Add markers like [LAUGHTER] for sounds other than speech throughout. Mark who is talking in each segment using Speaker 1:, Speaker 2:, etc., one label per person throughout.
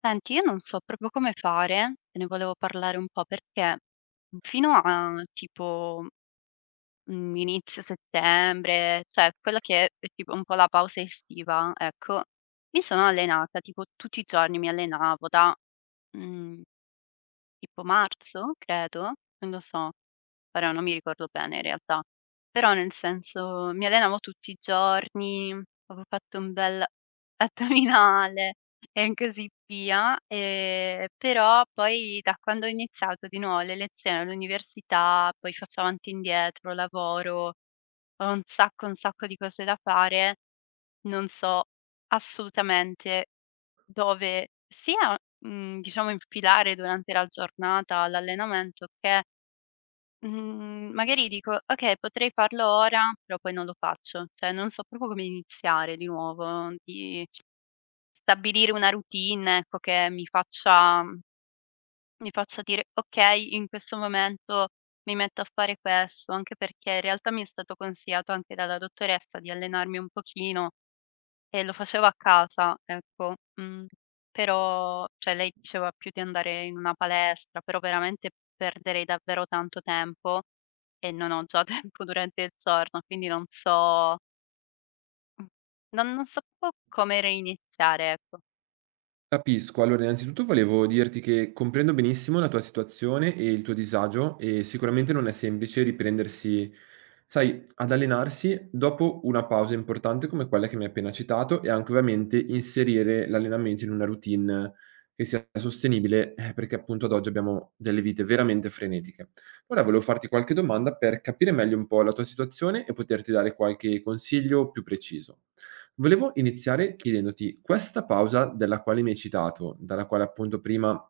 Speaker 1: Senti, io non so proprio come fare, te ne volevo parlare un po' perché fino a tipo mhmm, inizio settembre, cioè quella che è tipo un po' la pausa estiva, ecco, mi sono allenata, tipo tutti i giorni mi allenavo da mhmm tipo marzo, credo, non lo so. Ora non mi ricordo bene in realtà. Però nel senso mi allenavo tutti i giorni, avevo fatto un bel [LAUGHS] addominale e così via, però poi da quando ho iniziato di nuovo le lezioni all'università, poi faccio avanti e indietro, lavoro, ho un sacco di cose da fare, non so assolutamente dove sia, diciamo infilare durante la giornata l'allenamento che, mhmm, magari dico: "Okay, potrei farlo ora", però poi non lo faccio. Cioè non so proprio come iniziare di nuovo, di stabilire una routine, ecco, che mi faccia dire: "Okay, in questo momento mi metto a fare questo", anche perché in realtà mi è stato consigliato anche dalla dottoressa di allenarmi un pochino e lo facevo a casa, ecco. Mhmm, però cioè lei diceva più di andare in una palestra, però veramente perderei davvero tanto tempo e non ho già [LAUGHS] tempo durante il giorno, quindi mhmm, non so po' come reiniziare, ecco.
Speaker 2: Capisco. Allora, innanzitutto volevo dirti che comprendo benissimo la tua situazione e il tuo disagio e sicuramente non è semplice riprendersi, sai, ad allenarsi dopo una pausa importante come quella che mi hai appena citato e anche ovviamente inserire l'allenamento in una routine che sia sostenibile, perché appunto ad oggi abbiamo delle vite veramente frenetiche. Ora volevo farti qualche domanda per capire meglio un po' la tua situazione e poterti dare qualche consiglio più preciso. Volevo iniziare chiedendoti questa pausa della quale mi hai citato, dalla quale appunto prima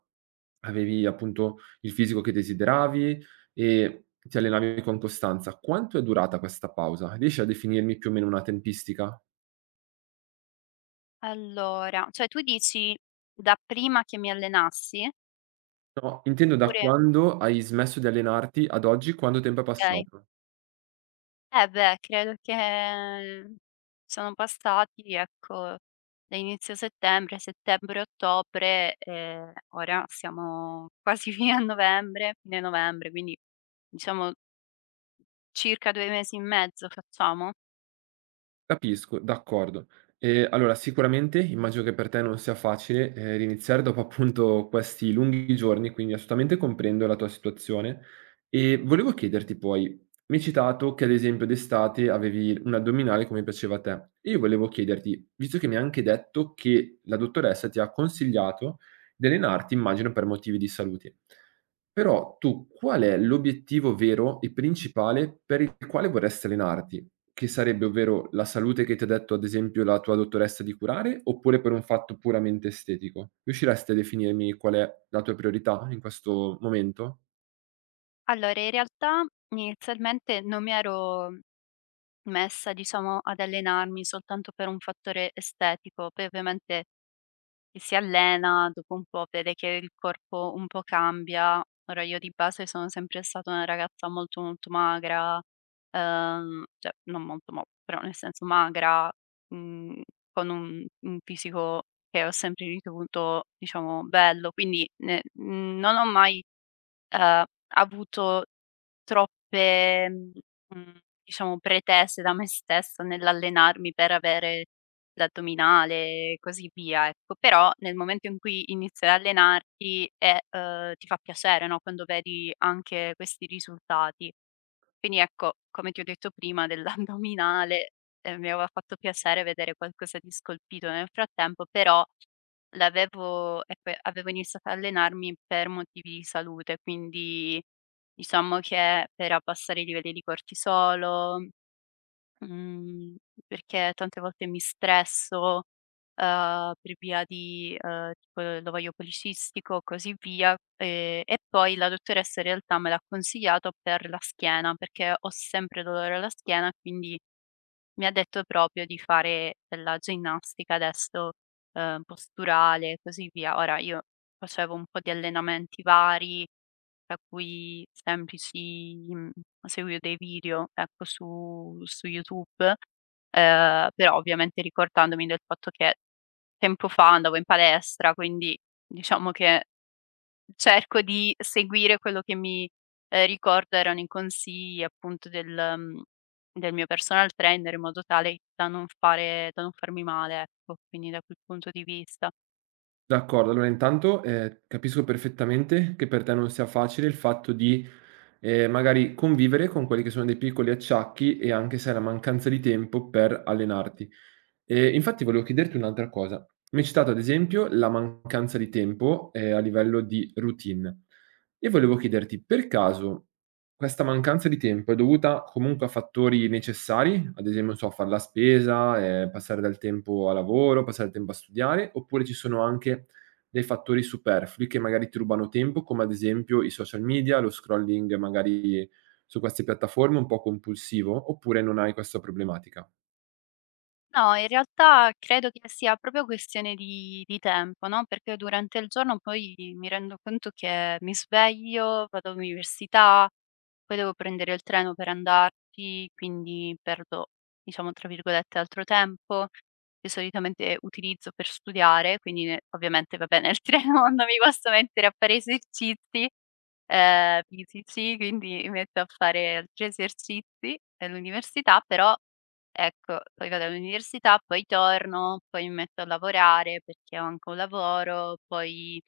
Speaker 2: avevi appunto il fisico che desideravi e ti allenavi con costanza, quanto è durata questa pausa? Riesci a definirmi più o meno una tempistica?
Speaker 1: Allora, cioè tu dici dapprima che mi allenassi?
Speaker 2: No, intendo da
Speaker 1: Oppure?
Speaker 2: quando hai smesso di allenarti ad oggi, quanto tempo è
Speaker 1: Okay.
Speaker 2: passato?
Speaker 1: Eh beh, credo che sono passati, ecco, da inizio settembre, settembre-ottobre, ora siamo [LAUGHS] quasi fine a novembre, fine novembre, quindi diciamo circa 2 mesi e mezzo facciamo?
Speaker 2: Capisco, d'accordo. Allora sicuramente immagino che per te non sia facile, riniziare dopo appunto questi lunghi giorni, quindi assolutamente comprendo la tua situazione. E volevo chiederti poi, mi hai citato che ad esempio d'estate avevi un addominale come piaceva a te, e io volevo chiederti, visto che mi hai anche detto che la dottoressa ti ha consigliato di allenarti, immagino per motivi di salute. Però tu qual è l'obiettivo vero e principale per il quale vorresti allenarti? Che sarebbe, ovvero la salute che ti ha detto ad esempio la tua dottoressa di curare, oppure per un fatto puramente estetico? Riusciresti a definirmi qual è la tua priorità in questo momento?
Speaker 1: Allora in realtà inizialmente non mi ero messa, diciamo, ad allenarmi soltanto per un fattore estetico, poi ovviamente che si allena dopo un po' vede che il corpo un po' cambia. Ora io di base sono sempre stata una ragazza molto, molto magra, cioè non molto mo però nel senso magra, mhmm, con un fisico che ho sempre ritenuto diciamo bello, quindi non ho mai, ehm, avuto troppe, diciamo pretese da me stessa nell'allenarmi per avere l'addominale e così via, ecco. Però nel momento in cui inizi ad allenarti e, ti fa piacere, no, quando vedi anche questi risultati. Quindi ecco, come ti ho detto prima dell'addominale, [LAUGHS] mi aveva fatto piacere vedere qualcosa di scolpito nel frattempo, però l'avevo ecco, avevo iniziato a allenarmi per motivi di salute, quindi diciamo che per abbassare i livelli di cortisolo, Mhmm, perché tante volte mi stresso, per via di, tipo l'ovaio policistico, così via, e poi la dottoressa in realtà me l'ha consigliato per la schiena, perché ho sempre dolore alla schiena, quindi mi ha detto proprio di fare della ginnastica adesso, posturale e così via. Ora io facevo un po' di allenamenti vari, tra cui semplici, seguivo dei video, ecco, su YouTube, però ovviamente ricordandomi del fatto che tempo fa andavo in palestra, quindi diciamo che cerco di seguire quello che mi, ricordo erano i consigli appunto mhmm, del mio personal trainer in modo tale da non farmi male, ecco, quindi da quel punto di vista.
Speaker 2: D'accordo, allora intanto, capisco perfettamente che per te non sia facile il fatto di, magari convivere con quelli che sono dei piccoli acciacchi e anche, sai, la mancanza di tempo per allenarti. Infatti volevo chiederti un'altra cosa. Mi hai citato ad esempio la mancanza di tempo, a livello di routine. Io volevo chiederti, per caso, questa mancanza di tempo è dovuta comunque a fattori necessari? Ad esempio, non so, far la spesa, passare del tempo a lavoro, passare del tempo a studiare, oppure ci sono anche dei fattori superflui che magari ti rubano tempo, come ad esempio i social media, lo scrolling magari su queste piattaforme un po' compulsivo, oppure non hai questa problematica?
Speaker 1: No, in realtà credo che sia proprio questione di tempo, no, perché durante il giorno poi mi rendo conto che mi sveglio, vado all'università, poi devo prendere il treno per andarci, quindi perdo, diciamo, tra virgolette, "altro tempo", che solitamente utilizzo per studiare, quindi ne ovviamente vabbè nel [LAUGHS] treno non mi posso mettere a fare esercizi, fisici, quindi mi metto a fare altri esercizi dell'università, però ecco, poi vado all'università, poi torno, poi mi metto a lavorare perché ho anche un lavoro, poi,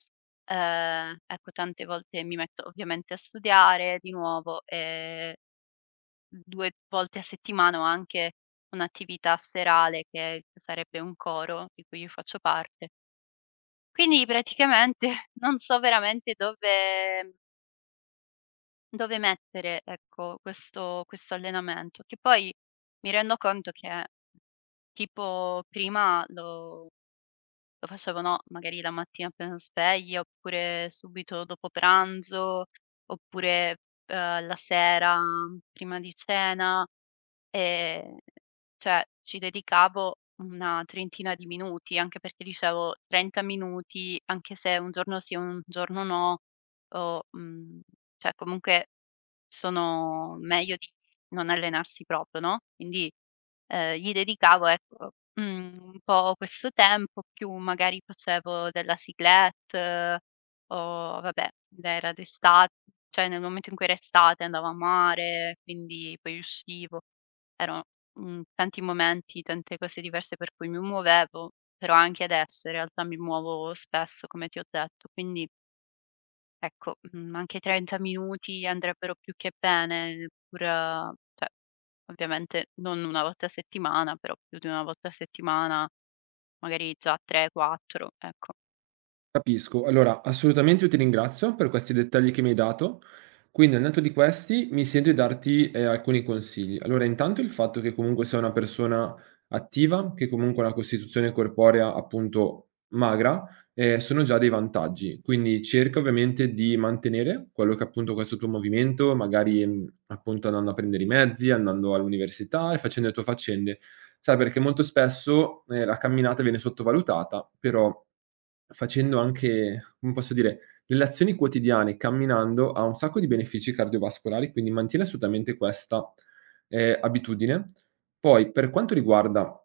Speaker 1: ecco tante volte mi metto ovviamente a studiare di nuovo, 2 volte a settimana ho anche un'attività serale che sarebbe un coro di cui io faccio parte. Quindi praticamente [LAUGHS] non so veramente dove mettere, ecco, questo allenamento, che poi mi rendo conto che tipo prima lo facevo, no, magari la mattina appena sveglia, oppure subito dopo pranzo, oppure, la sera prima di cena, ehm, cioè ci dedicavo una trentina di minuti, anche perché dicevo: "30 minuti, anche se un giorno sì, un giorno no", o, cioè comunque sono meglio di non allenarsi proprio, no, quindi, gli dedicavo ecco, un po' questo tempo, più magari facevo della cyclette o vabbè, era d'estate, cioè nel momento in cui era estate andavo a mare, quindi poi uscivo. Erano, tanti momenti, tante cose diverse per cui mi muovevo, però anche adesso in realtà mi muovo spesso come ti ho detto, quindi ecco, anche 30 minuti andrebbero più che bene, pur cioè, ovviamente non una volta a settimana, però più di una volta a settimana, magari già 3, 4, ecco.
Speaker 2: Capisco. Allora, assolutamente io ti ringrazio per questi dettagli che mi hai dato. Quindi, al netto di questi, mi sento di darti, alcuni consigli. Allora, intanto il fatto che comunque sei una persona attiva, che comunque ha una costituzione corporea, appunto, magra, sono già dei vantaggi. Quindi cerca ovviamente di mantenere quello che è appunto questo tuo movimento, magari, appunto andando a prendere i mezzi, andando all'università e facendo le tue faccende. Sai, perché molto spesso, la camminata viene sottovalutata, però facendo anche, come posso dire, delle azioni quotidiane, camminando, ha un sacco di benefici cardiovascolari, quindi mantieni assolutamente questa, abitudine. Poi, per quanto riguarda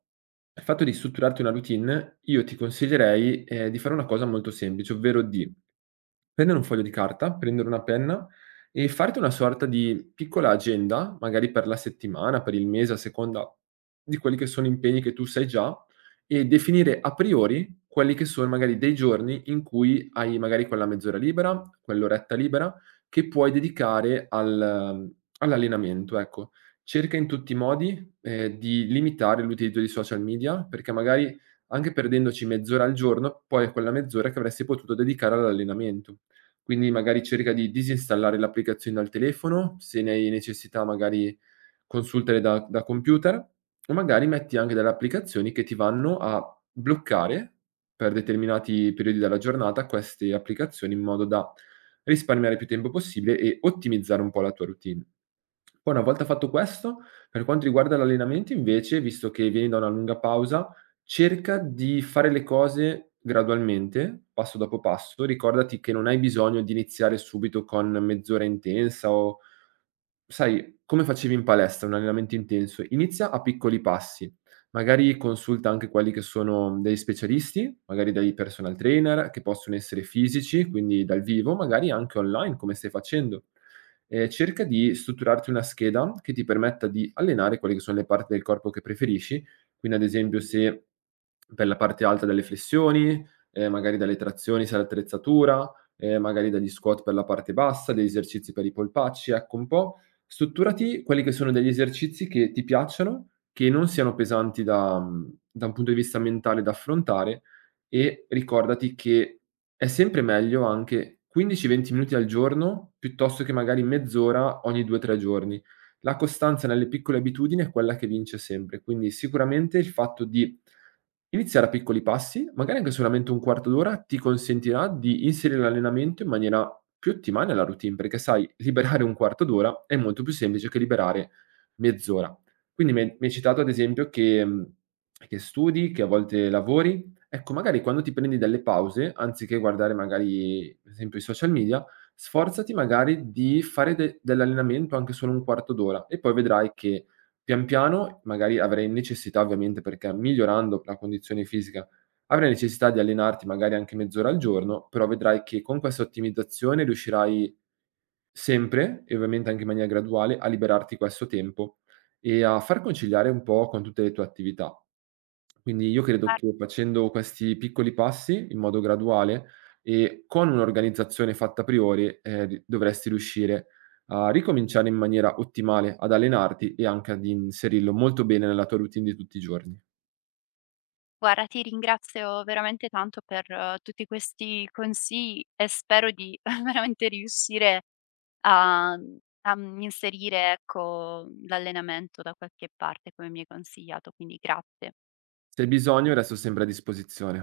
Speaker 2: il fatto di strutturarti una routine, io ti consiglierei, di fare una cosa molto semplice, ovvero di prendere un foglio di carta, prendere una penna e farti una sorta di piccola agenda, magari per la settimana, per il mese, a seconda di quelli che sono impegni che tu sai già, e definire a priori quelli che sono magari dei giorni in cui hai magari quella mezz'ora libera, quell'oretta libera, che puoi dedicare all'allenamento, ecco. Cerca in tutti i modi, di limitare l'utilizzo di social media, perché magari anche perdendoci mezz'ora al giorno, poi è quella mezz'ora che avresti potuto dedicare all'allenamento. Quindi magari cerca di disinstallare l'applicazione dal telefono, se ne hai necessità magari consultale da computer, o magari metti anche delle applicazioni che ti vanno a bloccare, per determinati periodi della giornata, queste applicazioni in modo da risparmiare più tempo possibile e ottimizzare un po' la tua routine. Poi una volta fatto questo, per quanto riguarda l'allenamento invece, visto che vieni da una lunga pausa, cerca di fare le cose gradualmente, passo dopo passo. Ricordati che non hai bisogno di iniziare subito con mezz'ora intensa o, sai, come facevi in palestra, un allenamento intenso, inizia a piccoli passi, magari consulta anche quelli che sono degli specialisti, magari dai personal trainer, che possono essere fisici, quindi dal vivo, magari anche online, come stai facendo. Cerca di strutturarti una scheda che ti permetta di allenare quelle che sono le parti del corpo che preferisci, quindi ad esempio se per la parte alta dalle flessioni, magari dalle trazioni se l'attrezzatura, magari dagli squat per la parte bassa, degli esercizi per i polpacci, ecco un po'. Strutturati quelli che sono degli esercizi che ti piacciono, che non siano pesanti da da un punto di vista mentale da affrontare e ricordati che è sempre meglio anche 15, 20 minuti al giorno, piuttosto che magari mezz'ora ogni 2, 3 giorni. La costanza nelle piccole abitudini è quella che vince sempre, quindi sicuramente il fatto di iniziare a piccoli passi, magari anche solamente un quarto d'ora, ti consentirà di inserire l'allenamento in maniera più ottimale alla routine, perché sai, liberare un quarto d'ora è molto più semplice che liberare mezz'ora. Quindi mi hai citato ad esempio che, che studi, che a volte lavori. Ecco, magari quando ti prendi delle pause, anziché guardare magari, ad esempio, i social media, sforzati magari di fare de dell'allenamento anche solo un quarto d'ora e poi vedrai che pian piano magari avrei necessità, ovviamente perché migliorando la condizione fisica, avrai necessità di allenarti magari anche mezz'ora al giorno, però vedrai che con questa ottimizzazione riuscirai sempre, e ovviamente anche in maniera graduale, a liberarti questo tempo e a far conciliare un po' con tutte le tue attività. Quindi io credo
Speaker 1: Guar
Speaker 2: che facendo questi piccoli passi in modo graduale e con un'organizzazione fatta a priori, ri dovresti riuscire a ricominciare in maniera ottimale ad allenarti e anche ad inserirlo molto bene nella tua routine di tutti i giorni.
Speaker 1: guarda, ti ringrazio veramente tanto per tutti questi consigli e spero di [LAUGHS] veramente riuscire a inserire, ecco, l'allenamento da qualche parte come mi hai consigliato, quindi grazie.
Speaker 2: Se hai bisogno resto sempre a disposizione.